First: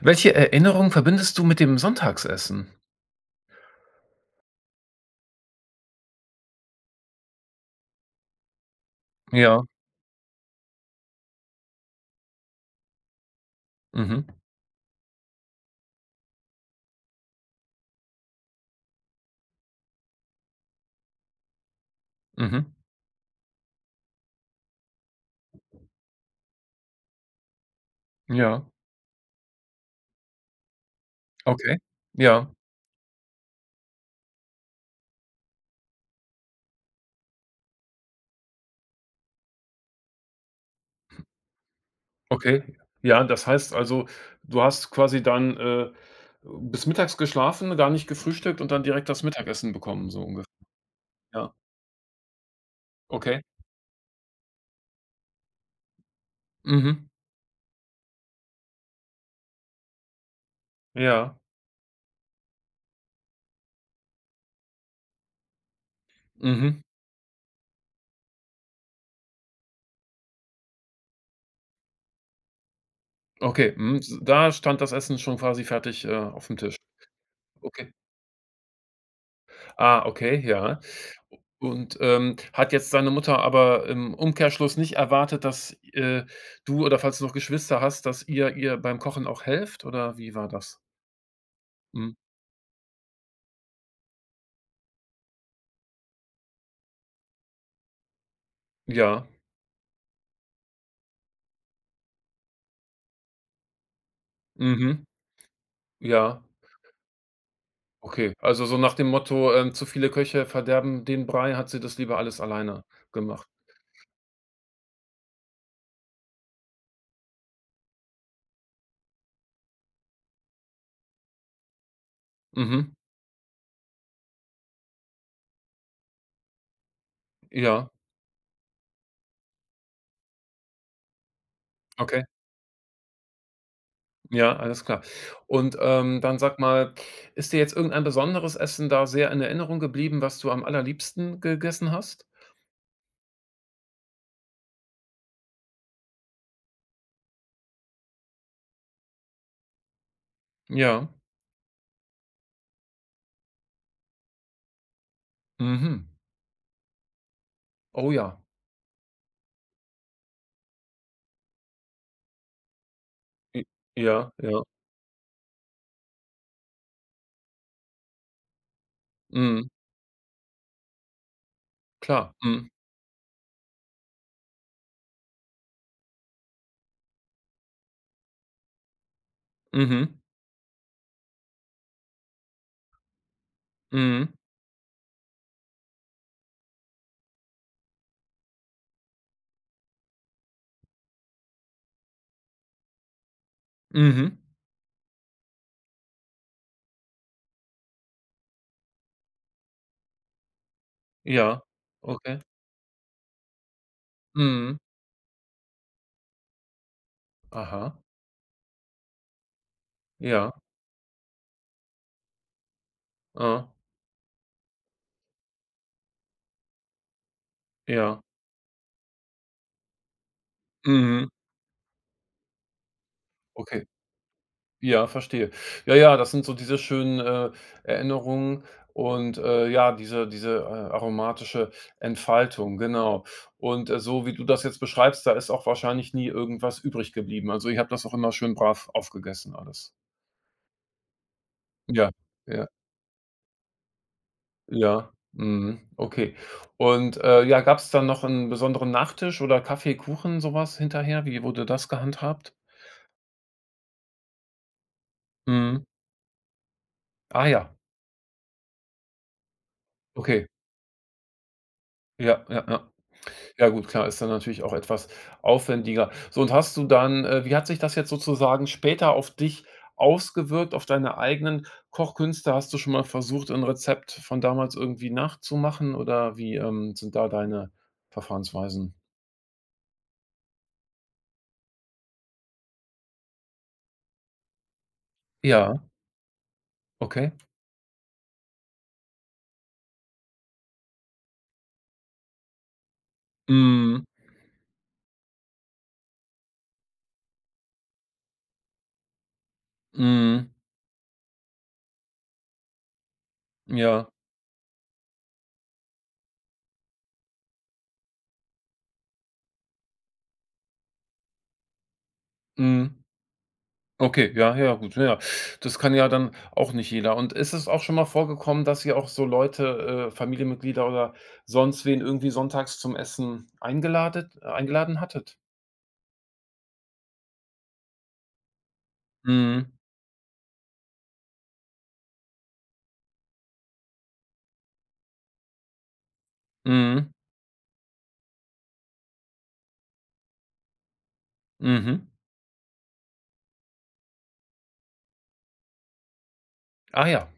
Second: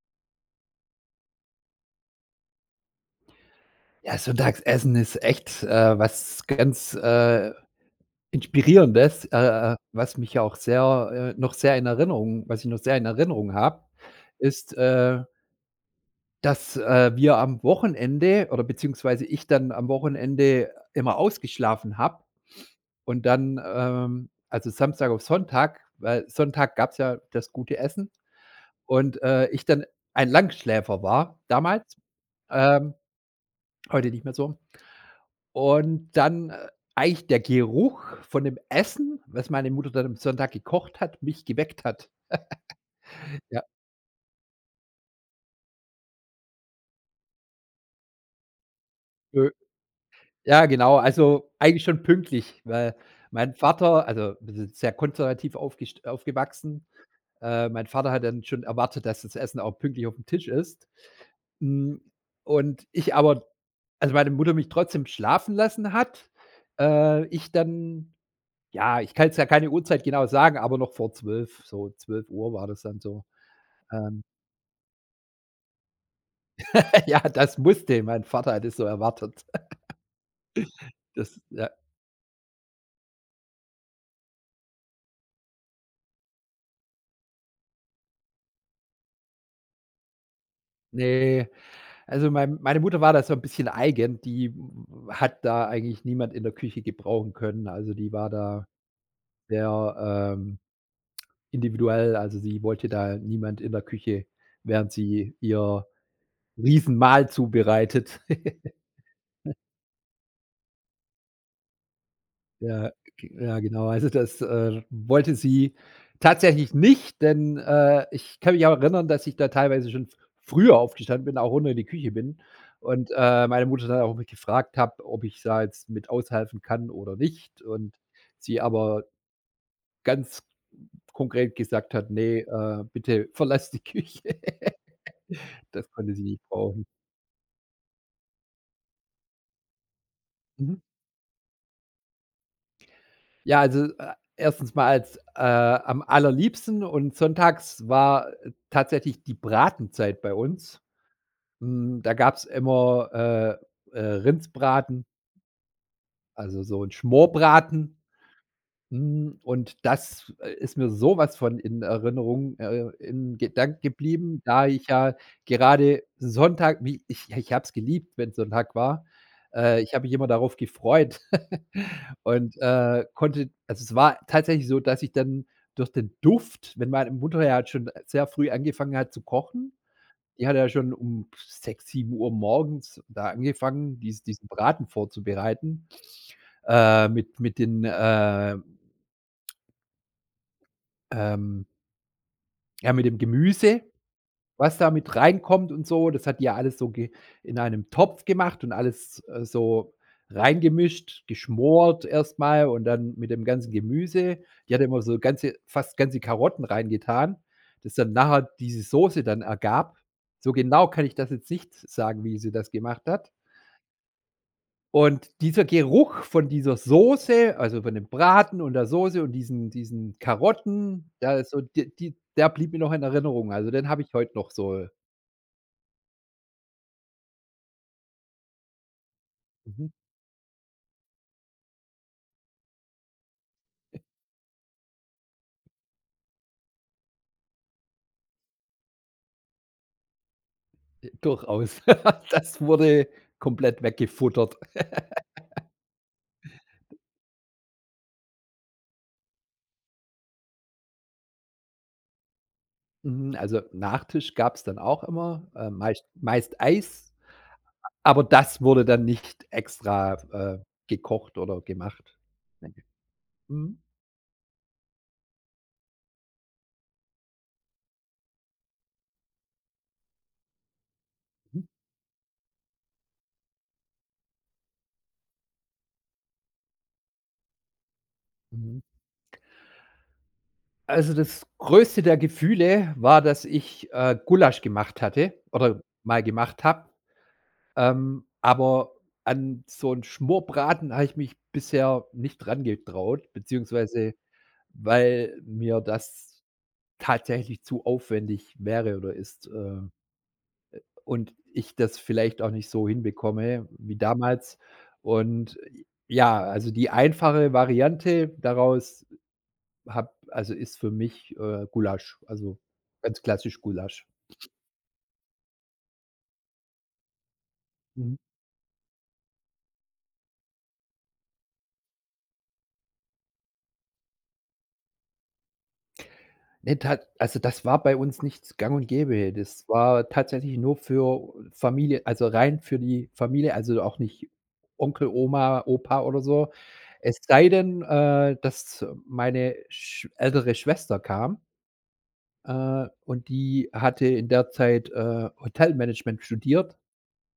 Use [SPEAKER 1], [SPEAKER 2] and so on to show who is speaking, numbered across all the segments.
[SPEAKER 1] Welche Erinnerung verbindest du mit dem Sonntagsessen?
[SPEAKER 2] Ja, Sonntagsessen ist echt, was ganz, Inspirierendes,
[SPEAKER 1] Ja.
[SPEAKER 2] was mich ja auch sehr noch sehr in Erinnerung was ich noch sehr in Erinnerung habe,
[SPEAKER 1] Mhm.
[SPEAKER 2] ist, dass, wir am Wochenende oder beziehungsweise ich dann am Wochenende immer ausgeschlafen habe
[SPEAKER 1] Mhm.
[SPEAKER 2] und dann, also Samstag auf Sonntag, weil Sonntag gab's ja das gute Essen
[SPEAKER 1] Ja.
[SPEAKER 2] und, ich dann ein Langschläfer war
[SPEAKER 1] Okay.
[SPEAKER 2] damals,
[SPEAKER 1] Ja.
[SPEAKER 2] ähm, heute nicht mehr so. Und dann, eigentlich der Geruch von dem Essen, was meine Mutter dann am Sonntag gekocht hat, mich geweckt hat.
[SPEAKER 1] Okay. Ja, das
[SPEAKER 2] Ja,
[SPEAKER 1] heißt also, du hast quasi dann, bis mittags geschlafen, gar nicht gefrühstückt und dann direkt das
[SPEAKER 2] äh,
[SPEAKER 1] Mittagessen bekommen, so ungefähr.
[SPEAKER 2] ja genau, also
[SPEAKER 1] Ja,
[SPEAKER 2] eigentlich schon pünktlich, weil
[SPEAKER 1] okay.
[SPEAKER 2] mein Vater also, wir sind sehr konservativ aufgest aufgewachsen.
[SPEAKER 1] Mhm.
[SPEAKER 2] Mein Vater hat dann schon erwartet, dass das Essen auch pünktlich auf dem Tisch ist.
[SPEAKER 1] Ja.
[SPEAKER 2] Hm, und ich aber also, meine Mutter mich trotzdem schlafen lassen hat,
[SPEAKER 1] Mhm.
[SPEAKER 2] ich dann ja, ich kann es ja keine Uhrzeit genau sagen, aber noch vor 12, so 12 Uhr war das dann so.
[SPEAKER 1] Okay, mhm, s
[SPEAKER 2] Ähm,
[SPEAKER 1] da stand das Essen schon quasi fertig, auf dem Tisch.
[SPEAKER 2] ja, das
[SPEAKER 1] Okay.
[SPEAKER 2] musste. Mein Vater hat es so erwartet.
[SPEAKER 1] Ah, okay, ja.
[SPEAKER 2] Das ja,
[SPEAKER 1] Und, hat jetzt deine Mutter aber im Umkehrschluss nicht erwartet, dass, du oder falls du noch Geschwister hast, dass ihr beim Kochen auch helft oder wie war das?
[SPEAKER 2] ne,
[SPEAKER 1] Mhm.
[SPEAKER 2] also meine Mutter war da so ein bisschen eigen, die w hat da eigentlich niemand in der Küche gebrauchen können. Also, die war da
[SPEAKER 1] Ja.
[SPEAKER 2] sehr, ähm, individuell. Also, sie wollte da niemand in der Küche, während
[SPEAKER 1] Mhm.
[SPEAKER 2] sie ihr
[SPEAKER 1] Ja.
[SPEAKER 2] Riesenmahl zubereitet.
[SPEAKER 1] Okay. Also, so nach dem Motto, „Zu viele Köche verderben den Brei“, hat sie das lieber alles alleine
[SPEAKER 2] Ja, g
[SPEAKER 1] gemacht.
[SPEAKER 2] ja genau. Also, das, wollte sie tatsächlich nicht, denn, ich kann mich auch erinnern, dass ich da teilweise schon f früher aufgestanden bin, auch runter in die Küche bin
[SPEAKER 1] Mhm.
[SPEAKER 2] und, meine Mutter dann auch mich gefragt habe, ob ich da jetzt mit aushelfen kann oder nicht
[SPEAKER 1] Ja.
[SPEAKER 2] und sie aber ganz konkret gesagt hat:
[SPEAKER 1] Okay.
[SPEAKER 2] nee, bitte verlass die Küche.“
[SPEAKER 1] Ja, alles klar. Und,
[SPEAKER 2] Das konnte sie
[SPEAKER 1] dann
[SPEAKER 2] nicht
[SPEAKER 1] sag
[SPEAKER 2] brauchen.
[SPEAKER 1] mal, ist dir jetzt irgendein besonderes Essen da sehr in Erinnerung geblieben, was du am
[SPEAKER 2] Mhm.
[SPEAKER 1] allerliebsten gegessen hast?
[SPEAKER 2] Ja, also, erstens mal als am allerliebsten und sonntags war tatsächlich die Bratenzeit bei uns.
[SPEAKER 1] Ja.
[SPEAKER 2] Da gab's immer, Rindsbraten,
[SPEAKER 1] Mhm.
[SPEAKER 2] also so ein Schmorbraten,
[SPEAKER 1] Oh ja.
[SPEAKER 2] und das, ist mir sowas von in Erinnerung, in
[SPEAKER 1] I
[SPEAKER 2] Gedanken
[SPEAKER 1] ja,
[SPEAKER 2] geblieben,
[SPEAKER 1] ja.
[SPEAKER 2] da ich ja ich habe es geliebt, wenn Sonntag war.
[SPEAKER 1] Mhm.
[SPEAKER 2] Ich habe mich immer darauf gefreut
[SPEAKER 1] Klar.
[SPEAKER 2] und,
[SPEAKER 1] Mhm.
[SPEAKER 2] konnte also, es war tatsächlich so, dass ich dann durch den Duft, wenn meine Mutter ja schon sehr früh angefangen hat zu kochen,
[SPEAKER 1] Mhm.
[SPEAKER 2] die hat ja schon um 6, 7 Uhr morgens da angefangen,
[SPEAKER 1] Mhm.
[SPEAKER 2] diesen Braten vorzubereiten, mit ähm Ja, mit dem Gemüse,
[SPEAKER 1] Mhm.
[SPEAKER 2] was da mit reinkommt und so, das hat die ja alles so ge in einem Topf gemacht und alles, so reingemischt,
[SPEAKER 1] Ja.
[SPEAKER 2] geschmort
[SPEAKER 1] Okay.
[SPEAKER 2] erst mal und dann mit dem ganzen Gemüse. Die
[SPEAKER 1] Mhm.
[SPEAKER 2] hat immer so ganze fast ganze Karotten reingetan, dass
[SPEAKER 1] Aha.
[SPEAKER 2] dann nachher diese Soße dann ergab.
[SPEAKER 1] Ja.
[SPEAKER 2] So genau kann ich das jetzt nicht sagen, wie sie das gemacht hat.
[SPEAKER 1] Ah.
[SPEAKER 2] Und dieser Geruch von dieser Soße, also von dem
[SPEAKER 1] Ja.
[SPEAKER 2] Braten und der Soße und diesen Karotten,
[SPEAKER 1] Mhm.
[SPEAKER 2] ja, ist so die die der blieb mir noch in Erinnerung. Also,
[SPEAKER 1] Okay.
[SPEAKER 2] den habe ich heute noch so
[SPEAKER 1] Ja, verstehe. Ja, ja, das sind so diese schönen, Erinnerungen und,
[SPEAKER 2] mhm,
[SPEAKER 1] ja, diese, aromatische Entfaltung, genau. Und, so wie du das jetzt beschreibst, da ist auch wahrscheinlich nie irgendwas übrig geblieben. Also, ihr habt das auch immer schön brav aufgegessen alles.
[SPEAKER 2] durchaus.
[SPEAKER 1] Ja,
[SPEAKER 2] Das
[SPEAKER 1] ja.
[SPEAKER 2] wurde komplett weggefuttert.
[SPEAKER 1] Ja, mhm, okay. Und, ja, gab es dann noch einen besonderen Nachtisch oder Kaffee, Kuchen, so hinterher? Wie wurde das gehandhabt?
[SPEAKER 2] Mhm, also, Nachtisch gab's dann auch immer,
[SPEAKER 1] Mhm.
[SPEAKER 2] meist Eis,
[SPEAKER 1] Ah ja,
[SPEAKER 2] aber das wurde dann nicht extra,
[SPEAKER 1] okay.
[SPEAKER 2] äh, gekocht oder gemacht.
[SPEAKER 1] Ja, ja,
[SPEAKER 2] Ne.
[SPEAKER 1] ja. Ja
[SPEAKER 2] Mhm.
[SPEAKER 1] gut, klar, ist dann natürlich auch etwas aufwendiger. So, und hast du dann wie hat sich das jetzt sozusagen später auf dich ausgewirkt, auf deine
[SPEAKER 2] Mhm.
[SPEAKER 1] eigenen Kochkünste? Hast du schon mal versucht, ein Rezept von damals irgendwie nachzumachen oder wie, sind da deine
[SPEAKER 2] Mhm.
[SPEAKER 1] Verfahrensweisen?
[SPEAKER 2] Also, das größte der Gefühle war, dass ich, Gulasch gemacht hatte oder
[SPEAKER 1] Ja,
[SPEAKER 2] mal gemacht habe.
[SPEAKER 1] okay.
[SPEAKER 2] Aber an so 'n Schmorbraten habe ich mich bisher nicht rangetraut,
[SPEAKER 1] Mhm,
[SPEAKER 2] beziehungsweise weil mir das tatsächlich zu aufwendig wäre oder ist,
[SPEAKER 1] mhm,
[SPEAKER 2] und ich das vielleicht auch nicht so hinbekomme wie
[SPEAKER 1] ja.
[SPEAKER 2] damals. Und, ja, also, die einfache Variante daraus habe also ist für mich, Gulasch, also
[SPEAKER 1] Mhm.
[SPEAKER 2] ganz klassisch Gulasch.
[SPEAKER 1] Okay, ja, ja, gut, ja. Das kann ja dann auch nicht jeder. Und ist es auch schon mal
[SPEAKER 2] Mhm.
[SPEAKER 1] vorgekommen, dass ihr auch so Leute, Familienmitglieder oder sonst wen irgendwie sonntags zum Essen eingeladet eingeladen hattet?
[SPEAKER 2] Ne, tat also das war bei uns nicht gang und gäbe. Das
[SPEAKER 1] Mhm.
[SPEAKER 2] war tatsächlich nur für Familie, also rein für die Familie, also auch nicht Onkel, Oma, Opa oder so.
[SPEAKER 1] Mhm.
[SPEAKER 2] Es sei denn, dass meine sch ältere Schwester kam,
[SPEAKER 1] Mhm.
[SPEAKER 2] und die hatte in der Zeit, Hotelmanagement studiert.
[SPEAKER 1] Ah ja,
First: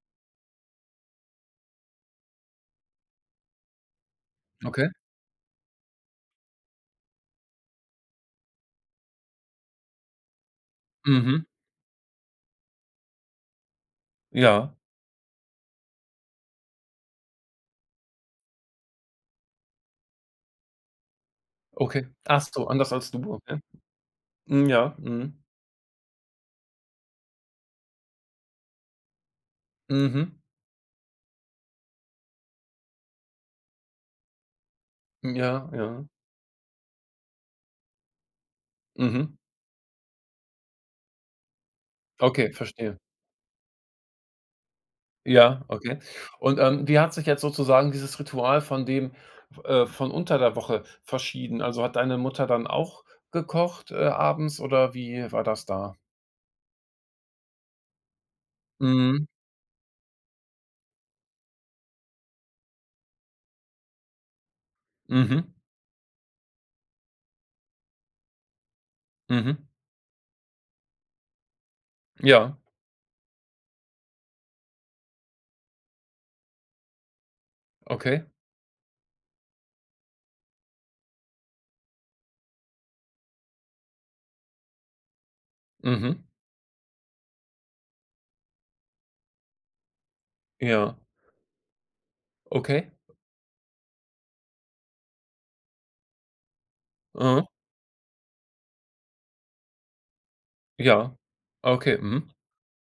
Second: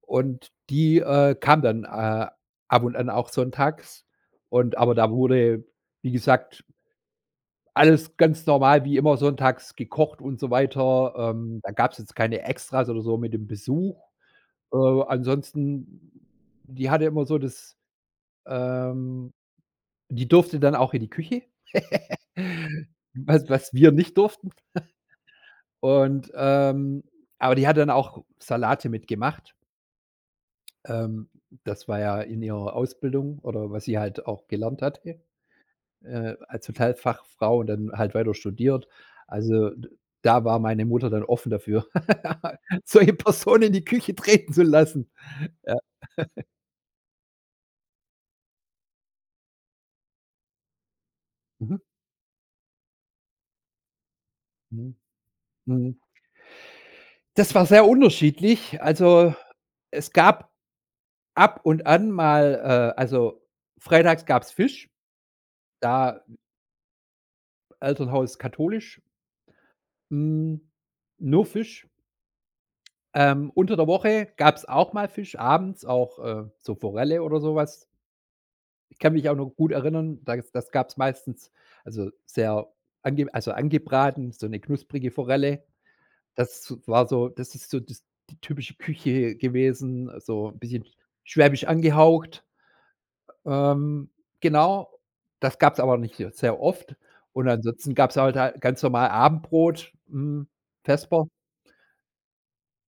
[SPEAKER 2] Und die, kam dann, ab und an auch sonntags und
[SPEAKER 1] okay.
[SPEAKER 2] aber da wurde, wie gesagt, alles ganz normal wie immer sonntags gekocht und so weiter.
[SPEAKER 1] Mhm.
[SPEAKER 2] Da gab es jetzt keine Extras oder so mit dem Besuch.
[SPEAKER 1] Ja,
[SPEAKER 2] Äh, Ansonsten, die hatte immer so das ähm, die durfte dann auch in die Küche,
[SPEAKER 1] okay. Ach so, anders als du,
[SPEAKER 2] was
[SPEAKER 1] okay.
[SPEAKER 2] was wir nicht durften
[SPEAKER 1] Mhm, ja, mhm.
[SPEAKER 2] und, aber die hat dann auch Salate mitgemacht.
[SPEAKER 1] Mhm.
[SPEAKER 2] Ähm, Das war ja in ihrer Ausbildung oder was sie halt auch gelernt hatte,
[SPEAKER 1] Ja, ja.
[SPEAKER 2] als Hotelfachfrau und dann halt weiter studiert.
[SPEAKER 1] Mhm.
[SPEAKER 2] Also, d da war meine Mutter dann offen dafür,
[SPEAKER 1] Okay, verstehe.
[SPEAKER 2] solche Personen in die Küche treten zu lassen.
[SPEAKER 1] Ja,
[SPEAKER 2] Ja.
[SPEAKER 1] okay. Und, wie hat sich jetzt sozusagen dieses Ritual von dem von unter der Woche verschieden?
[SPEAKER 2] Mhm.
[SPEAKER 1] Also, hat deine Mutter dann auch gekocht, abends oder
[SPEAKER 2] Mhm.
[SPEAKER 1] wie war das
[SPEAKER 2] Mhm.
[SPEAKER 1] da?
[SPEAKER 2] Das war sehr unterschiedlich.
[SPEAKER 1] Mhm.
[SPEAKER 2] Also, es gab ab und an mal also, freitags gab's Fisch,
[SPEAKER 1] Mhm.
[SPEAKER 2] da Elternhaus katholisch,
[SPEAKER 1] Mhm.
[SPEAKER 2] hm, nur Fisch.
[SPEAKER 1] Ja,
[SPEAKER 2] Unter der Woche gab es auch mal Fisch, abends auch, so Forelle oder sowas.
[SPEAKER 1] okay.
[SPEAKER 2] Ich kann mich auch noch gut erinnern, das gab es meistens, also, sehr angebraten, so eine knusprige Forelle.
[SPEAKER 1] Mhm.
[SPEAKER 2] Das war so das ist so das die typische Küche gewesen, so 'n bisschen
[SPEAKER 1] Ja.
[SPEAKER 2] schwäbisch angehaucht.
[SPEAKER 1] Okay.
[SPEAKER 2] Ähm, genau, das gab es aber nicht so sehr oft.
[SPEAKER 1] Mhm.
[SPEAKER 2] Und ansonsten gab's halt ganz normal Abendbrot,
[SPEAKER 1] Ja.
[SPEAKER 2] Vesper.
[SPEAKER 1] Okay. Mhm.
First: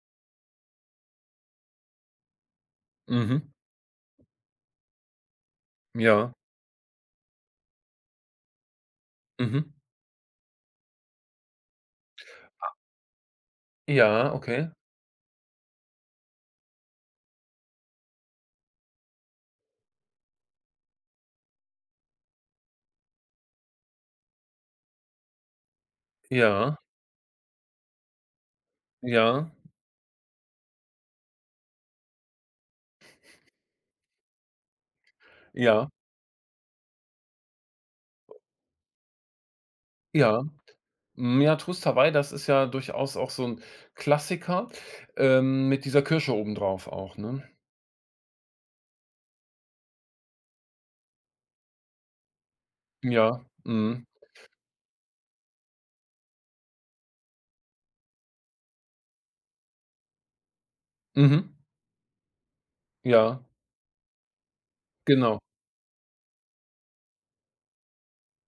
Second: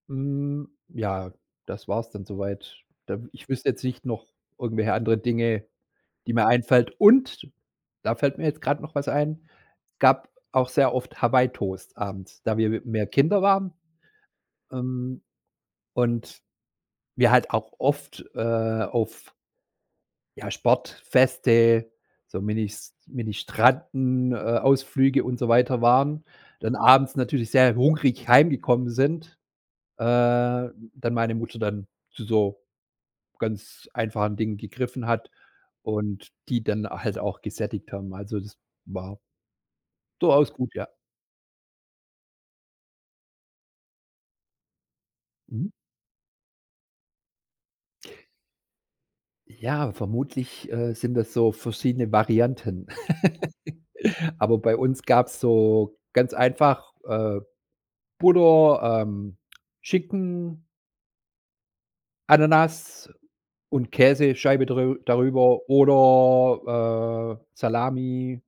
[SPEAKER 2] Ja, das war's dann soweit. Da
[SPEAKER 1] Mhm.
[SPEAKER 2] ich wüsste jetzt nicht noch irgendwelche andere Dinge,
[SPEAKER 1] Ja.
[SPEAKER 2] die mir einfällt, und da fällt mir jetzt grad noch was ein:
[SPEAKER 1] Mhm.
[SPEAKER 2] gab auch sehr oft Hawaii-Toast abends, da wir mehr Kinder waren,
[SPEAKER 1] Ja, okay.
[SPEAKER 2] ähm, und wir halt auch oft, auf, ja, Sportfeste, so Minis Mini-Stranden, Ausflüge und so weiter waren, dann
[SPEAKER 1] Ja.
[SPEAKER 2] abends natürlich sehr hungrig heimgekommen sind,
[SPEAKER 1] Ja.
[SPEAKER 2] dann meine Mutter dann zu so ganz einfachen Dingen gegriffen hat
[SPEAKER 1] Ja.
[SPEAKER 2] und die dann halt auch gesättigt haben. Also, das war
[SPEAKER 1] Ja.
[SPEAKER 2] durchaus gut, ja.
[SPEAKER 1] Hm, ja, Trust Hawaii, das ist ja durchaus auch so ein Klassiker,
[SPEAKER 2] Mhm.
[SPEAKER 1] mit dieser Kirsche obendrauf auch, ne?
[SPEAKER 2] Ja, vermutlich, sind das so verschiedene Varianten.
[SPEAKER 1] Ja, mhm.
[SPEAKER 2] Aber bei uns gab's so ganz einfach, Butter, Schinken,
[SPEAKER 1] Mhm.
[SPEAKER 2] Ananas
[SPEAKER 1] Ja,
[SPEAKER 2] und Käsescheibe
[SPEAKER 1] genau.
[SPEAKER 2] darüber oder, Salami,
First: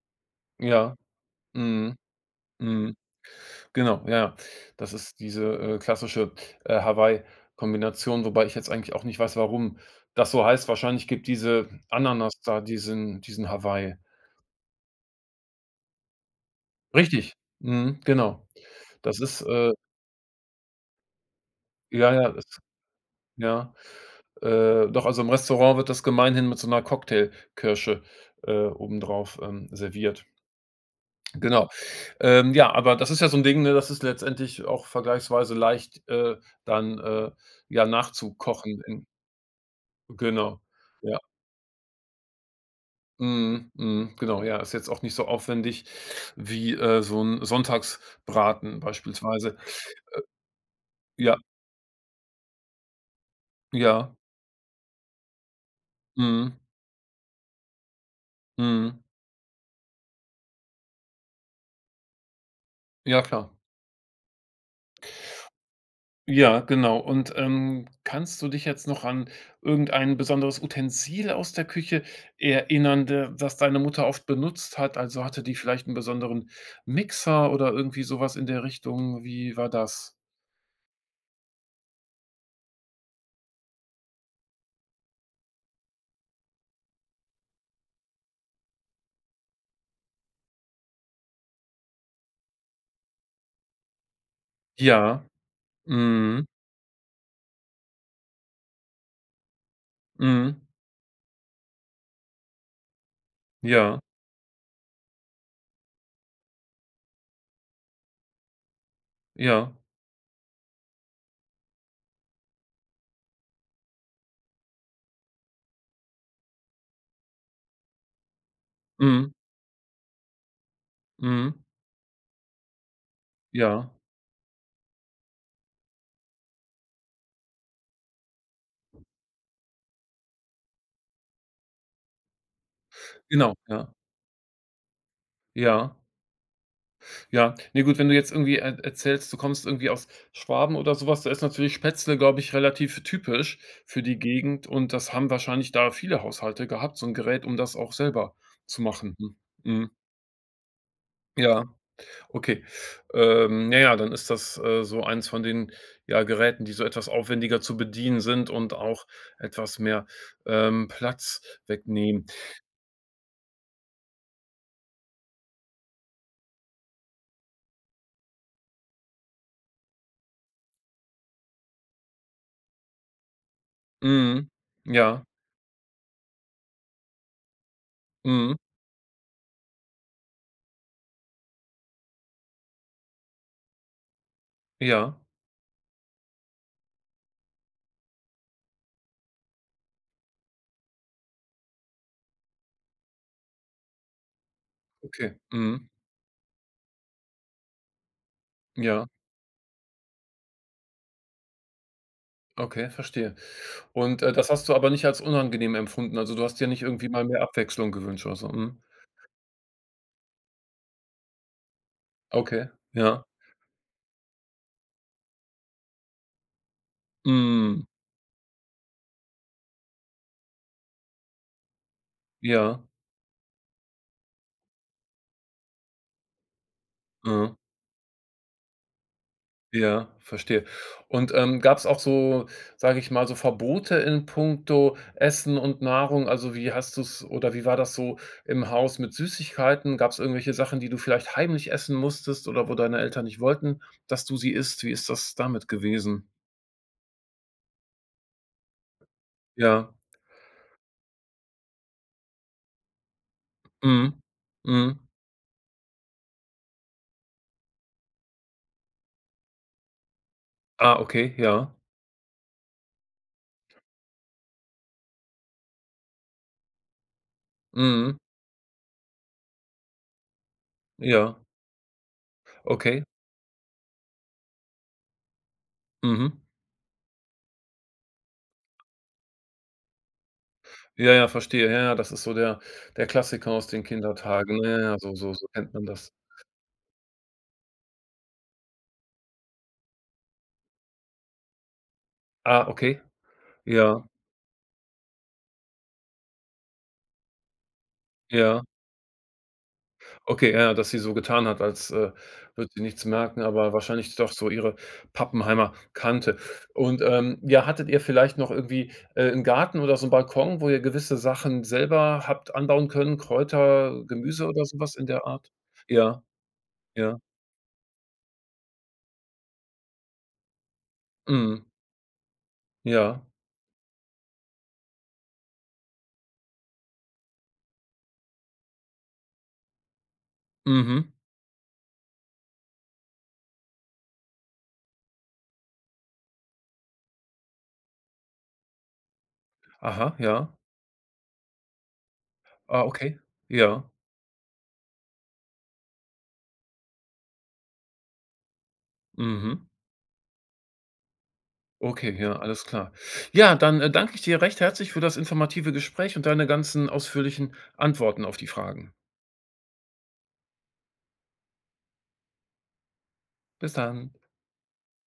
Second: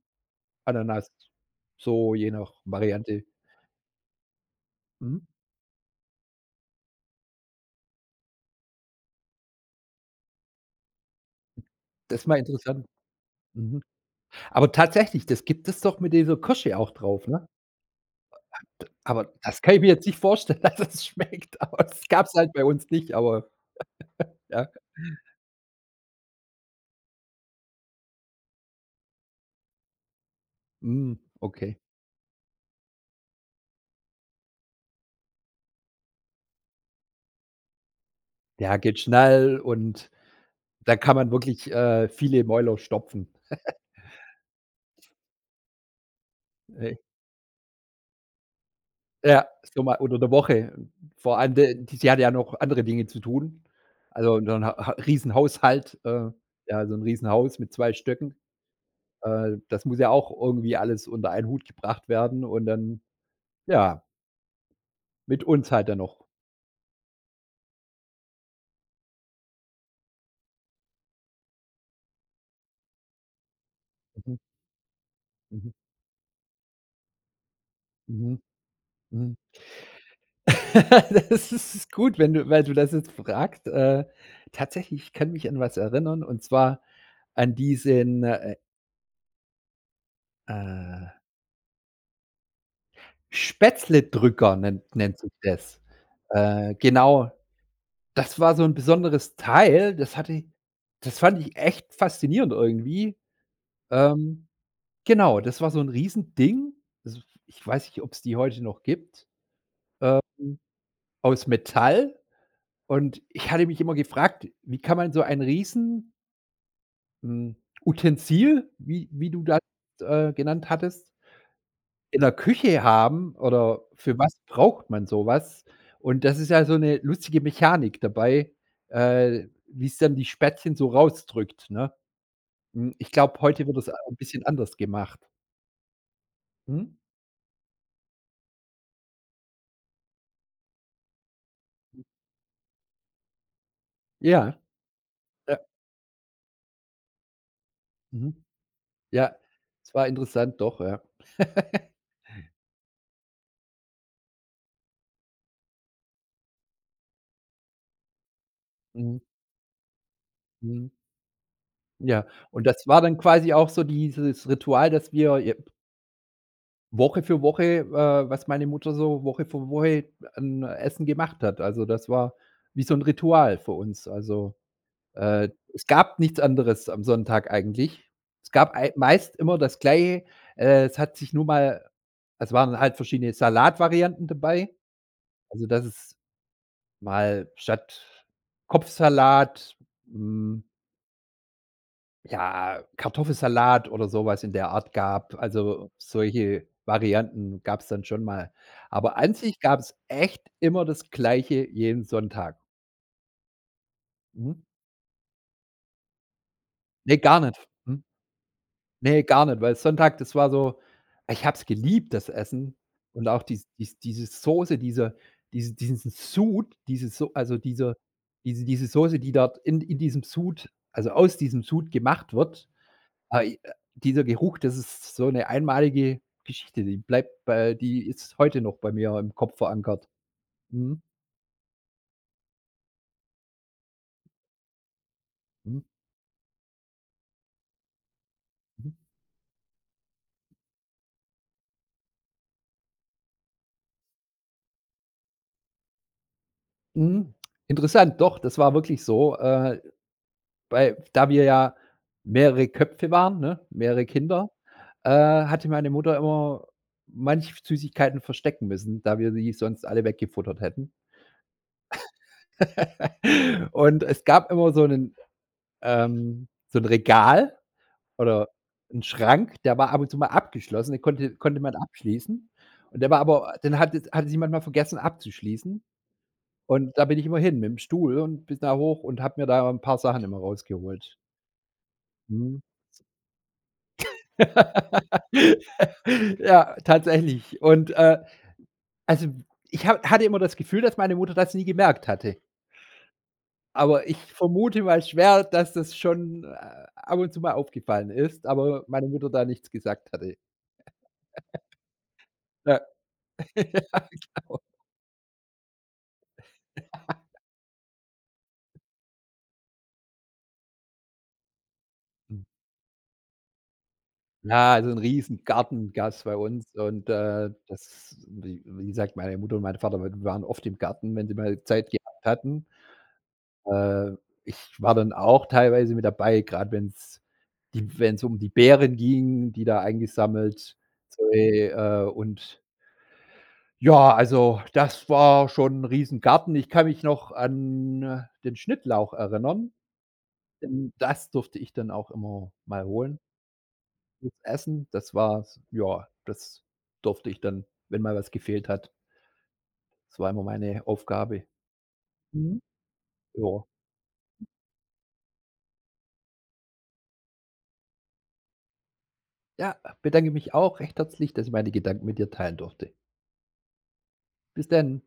[SPEAKER 1] Ja.
[SPEAKER 2] Ananas,
[SPEAKER 1] Mhm.
[SPEAKER 2] so je nach
[SPEAKER 1] Mhm.
[SPEAKER 2] Variante.
[SPEAKER 1] Genau, ja, ja. Das ist
[SPEAKER 2] Mhm.
[SPEAKER 1] diese, klassische, Hawaii-Kombination, wobei ich jetzt eigentlich auch nicht weiß, warum das so heißt. Wahrscheinlich gibt diese
[SPEAKER 2] Das ist
[SPEAKER 1] Ananas
[SPEAKER 2] mal
[SPEAKER 1] da
[SPEAKER 2] interessant.
[SPEAKER 1] diesen
[SPEAKER 2] Mhm.
[SPEAKER 1] Hawaii.
[SPEAKER 2] Aber tatsächlich, das gibt es doch mit dieser Kirsche auch drauf,
[SPEAKER 1] Richtig.
[SPEAKER 2] ne?
[SPEAKER 1] Mhm, genau. Das
[SPEAKER 2] Aber
[SPEAKER 1] ist,
[SPEAKER 2] das kann ich mir jetzt nicht vorstellen, dass es schmeckt, aber das
[SPEAKER 1] ja, ja,
[SPEAKER 2] gab's halt
[SPEAKER 1] das
[SPEAKER 2] bei uns nicht, aber
[SPEAKER 1] ja.
[SPEAKER 2] ja,
[SPEAKER 1] Doch, also im Restaurant wird das gemeinhin mit so 'ner Cocktailkirsche, obendrauf, serviert.
[SPEAKER 2] hm,
[SPEAKER 1] Genau.
[SPEAKER 2] okay.
[SPEAKER 1] Ja, aber das ist ja so 'n Ding, ne, das ist letztendlich auch vergleichsweise leicht, dann, ja,
[SPEAKER 2] Ja,
[SPEAKER 1] nachzukochen
[SPEAKER 2] geht
[SPEAKER 1] in
[SPEAKER 2] schnell und
[SPEAKER 1] genau.
[SPEAKER 2] da kann
[SPEAKER 1] Ja.
[SPEAKER 2] man wirklich, viele Mäuler stopfen.
[SPEAKER 1] Mhm, mhm, genau, ja. Ist jetzt auch nicht so aufwendig wie,
[SPEAKER 2] Äh,
[SPEAKER 1] so 'n Sonntagsbraten
[SPEAKER 2] ja,
[SPEAKER 1] beispielsweise.
[SPEAKER 2] so mal unter der Woche.
[SPEAKER 1] Ja,
[SPEAKER 2] Vor allem de die sie hatte ja noch andere Dinge zu tun.
[SPEAKER 1] ja.
[SPEAKER 2] Also, so dann ha ha Riesenhaushalt,
[SPEAKER 1] Mhm,
[SPEAKER 2] ja, so 'n Riesenhaus mit 2 Stöcken.
[SPEAKER 1] mhm.
[SPEAKER 2] Das muss ja auch irgendwie alles unter einen Hut gebracht werden und dann,
[SPEAKER 1] Ja, klar.
[SPEAKER 2] ja, mit uns halt dann noch.
[SPEAKER 1] Ja, genau. Und, kannst du dich jetzt noch an irgendein besonderes Utensil aus der Küche erinnern, de das deine Mutter oft
[SPEAKER 2] Mhm,
[SPEAKER 1] benutzt hat? Also, hatte die
[SPEAKER 2] mhm,
[SPEAKER 1] vielleicht einen besonderen Mixer oder irgendwie sowas
[SPEAKER 2] mhm,
[SPEAKER 1] in der Richtung?
[SPEAKER 2] mhm.
[SPEAKER 1] Wie war das?
[SPEAKER 2] Das ist gut, wenn du weil du das jetzt fragst. Tatsächlich, ich kann mich an was erinnern und zwar an diesen, äh, Spätzle-Drücker, nennt
[SPEAKER 1] Ja.
[SPEAKER 2] sich das.
[SPEAKER 1] Mhm.
[SPEAKER 2] Genau, das war so ein besonderes Teil,
[SPEAKER 1] Mhm.
[SPEAKER 2] das fand ich echt faszinierend irgendwie.
[SPEAKER 1] Ja.
[SPEAKER 2] Ähm, genau, das war so ein Riesending. Also, ich weiß nicht, ob es die heute noch gibt,
[SPEAKER 1] Ja.
[SPEAKER 2] aus Metall. Und ich hatte mich immer gefragt, wie kann man so ein riesen, hm, Utensil, wie
[SPEAKER 1] Mhm.
[SPEAKER 2] du das, genannt hattest,
[SPEAKER 1] Mhm.
[SPEAKER 2] in der Küche haben oder
[SPEAKER 1] Ja.
[SPEAKER 2] für was braucht man so was? Und das ist ja so 'ne lustige Mechanik dabei, wie's dann die Spättchen so rausdrückt, ne? Ich glaube,
[SPEAKER 1] Genau.
[SPEAKER 2] heute wird das
[SPEAKER 1] Ja.
[SPEAKER 2] a 'n bisschen anders gemacht.
[SPEAKER 1] Ja.
[SPEAKER 2] Mhm.
[SPEAKER 1] Ja, ne, gut, wenn du jetzt irgendwie er erzählst, du kommst irgendwie aus Schwaben oder so was, da ist natürlich Spätzle, glaube ich, relativ typisch für die
[SPEAKER 2] Ja,
[SPEAKER 1] Gegend und das haben
[SPEAKER 2] ja,
[SPEAKER 1] wahrscheinlich da viele Haushalte gehabt, so 'n Gerät, um das auch selber
[SPEAKER 2] mhm.
[SPEAKER 1] zu machen. Mhm.
[SPEAKER 2] Ja,
[SPEAKER 1] Mhm.
[SPEAKER 2] es war interessant, doch, ja.
[SPEAKER 1] Ja, okay. Na ja, dann ist das, so eins von den, ja, Geräten, die so etwas aufwendiger zu bedienen sind und auch
[SPEAKER 2] Mhm,
[SPEAKER 1] etwas mehr,
[SPEAKER 2] mhm.
[SPEAKER 1] Platz wegnehmen.
[SPEAKER 2] Ja, und das war dann quasi auch so dieses Ritual, dass wir je Woche für Woche, was meine Mutter so Woche für Woche an Essen gemacht hat. Also, das war wie so ein Ritual für uns.
[SPEAKER 1] Mhm.
[SPEAKER 2] Also,
[SPEAKER 1] Ja.
[SPEAKER 2] äh, es gab nichts anderes am Sonntag eigentlich. Es
[SPEAKER 1] Mhm.
[SPEAKER 2] gab ei meist immer das Gleiche. Es hat sich nur mal Es waren halt verschiedene Salatvarianten dabei.
[SPEAKER 1] Ja.
[SPEAKER 2] Also, das ist mal statt Kopfsalat, hm Ja, Kartoffelsalat oder sowas in der Art gab.
[SPEAKER 1] Okay. Mhm.
[SPEAKER 2] Also, solche Varianten gab es dann schon mal.
[SPEAKER 1] Ja.
[SPEAKER 2] Aber an sich gab es echt immer das Gleiche jeden Sonntag.
[SPEAKER 1] Okay, verstehe. Und, das
[SPEAKER 2] Mhm.
[SPEAKER 1] hast du aber nicht als unangenehm empfunden? Also, du hast dir nicht irgendwie
[SPEAKER 2] Ne,
[SPEAKER 1] mal
[SPEAKER 2] gar
[SPEAKER 1] mehr
[SPEAKER 2] nicht.
[SPEAKER 1] Abwechslung
[SPEAKER 2] Mhm.
[SPEAKER 1] gewünscht oder so? Mhm.
[SPEAKER 2] Ne, gar nicht, weil Sonntag, das war so, ich habe es geliebt, das
[SPEAKER 1] Okay,
[SPEAKER 2] Essen
[SPEAKER 1] ja.
[SPEAKER 2] und auch diese Soße, diesen Sud, diese So also,
[SPEAKER 1] Mhm.
[SPEAKER 2] diese Soße, die dort in diesem Sud, also aus diesem Sud gemacht wird,
[SPEAKER 1] Ja,
[SPEAKER 2] Ah, i dieser Geruch, das ist so eine einmalige Geschichte,
[SPEAKER 1] mhm.
[SPEAKER 2] die ist heute noch bei mir im Kopf verankert.
[SPEAKER 1] Ja, verstehe.
[SPEAKER 2] Mhm,
[SPEAKER 1] Und, gab es auch so, sage ich mal, so Verbote in puncto Essen und
[SPEAKER 2] mhm,
[SPEAKER 1] Nahrung? Also, wie hast du's oder wie war das so im
[SPEAKER 2] mhm,
[SPEAKER 1] Haus mit Süßigkeiten? Gab es irgendwelche Sachen, die du vielleicht heimlich essen musstest oder wo deine Eltern nicht wollten, dass du sie isst? Wie ist das damit gewesen?
[SPEAKER 2] mhm. Interessant, doch, das war wirklich so.
[SPEAKER 1] Ja.
[SPEAKER 2] Bei Da wir ja mehrere Köpfe waren, ne,
[SPEAKER 1] Mhm.
[SPEAKER 2] mehrere Kinder,
[SPEAKER 1] Mhm.
[SPEAKER 2] hatte meine Mutter immer manche Süßigkeiten verstecken müssen, da wir sie sonst alle weggefuttert hätten.
[SPEAKER 1] Ah, okay, ja.
[SPEAKER 2] Und es gab immer so 'nen so ein Regal
[SPEAKER 1] Mhm.
[SPEAKER 2] oder 'n Schrank, der war ab und zu mal abgeschlossen, den konnte
[SPEAKER 1] Ja,
[SPEAKER 2] konnte man abschließen. Und
[SPEAKER 1] okay.
[SPEAKER 2] der war aber den hatte es jemand mal vergessen abzuschließen.
[SPEAKER 1] Mhm.
[SPEAKER 2] Und da bin ich immer hin mit'm Stuhl und bin da hoch und habe mir da 'n paar Sachen immer
[SPEAKER 1] Ja,
[SPEAKER 2] rausgeholt.
[SPEAKER 1] ja, verstehe. Ja, ja, das ist so der
[SPEAKER 2] Mhm.
[SPEAKER 1] der Klassiker aus den Kindertagen. Ne? Ja, ja, so so so kennt man das.
[SPEAKER 2] Ja, tatsächlich. Und, also, ich ha hatte immer das Gefühl, dass meine Mutter das nie gemerkt hatte.
[SPEAKER 1] Ah, okay. Ja,
[SPEAKER 2] Aber ich vermute mal schwer, dass das schon, ab und zu mal aufgefallen ist,
[SPEAKER 1] ja.
[SPEAKER 2] aber meine Mutter da nichts gesagt hatte.
[SPEAKER 1] Okay, ja, ja, dass sie so getan hat, als, würde sie
[SPEAKER 2] Ja.
[SPEAKER 1] nichts merken, aber wahrscheinlich doch so ihre Pappenheimer kannte. Und, ja, hattet ihr vielleicht noch irgendwie, 'n Garten oder so einen Balkon, wo ihr gewisse Sachen selber
[SPEAKER 2] Ja.
[SPEAKER 1] habt anbauen können, Kräuter, Gemüse oder
[SPEAKER 2] Ja, also
[SPEAKER 1] sowas
[SPEAKER 2] 'n
[SPEAKER 1] in der
[SPEAKER 2] riesen
[SPEAKER 1] Art?
[SPEAKER 2] Garten
[SPEAKER 1] Ja,
[SPEAKER 2] gab's bei uns und,
[SPEAKER 1] ja.
[SPEAKER 2] das wie gesagt, meine Mutter und mein Vater, wir waren oft im Garten, wenn sie mal
[SPEAKER 1] Mhm.
[SPEAKER 2] Zeit gehabt hatten.
[SPEAKER 1] Ja.
[SPEAKER 2] Äh, Ich war dann auch teilweise mit dabei, grad wenn's um die Beeren ging, die da eingesammelt,
[SPEAKER 1] Mhm.
[SPEAKER 2] so, und ja, also das war schon 'n riesen Garten. Ich kann mich noch an den Schnittlauch erinnern,
[SPEAKER 1] Aha, ja.
[SPEAKER 2] denn das durfte ich dann auch immer
[SPEAKER 1] Ah,
[SPEAKER 2] mal
[SPEAKER 1] okay.
[SPEAKER 2] holen.
[SPEAKER 1] Ja.
[SPEAKER 2] Gutes Essen, das war Ja, das durfte ich dann, wenn mal was gefehlt hat.
[SPEAKER 1] Mhm.
[SPEAKER 2] Das war immer meine Aufgabe.
[SPEAKER 1] Okay, ja,
[SPEAKER 2] Mhm.
[SPEAKER 1] alles klar. Ja,
[SPEAKER 2] Ja.
[SPEAKER 1] dann, danke ich dir recht herzlich für das informative Gespräch und deine ganzen ausführlichen Antworten auf die Fragen.
[SPEAKER 2] Ja, bedanke mich auch recht herzlich, dass ich meine Gedanken mit dir teilen durfte.
[SPEAKER 1] Bis dann.
[SPEAKER 2] Bis dann.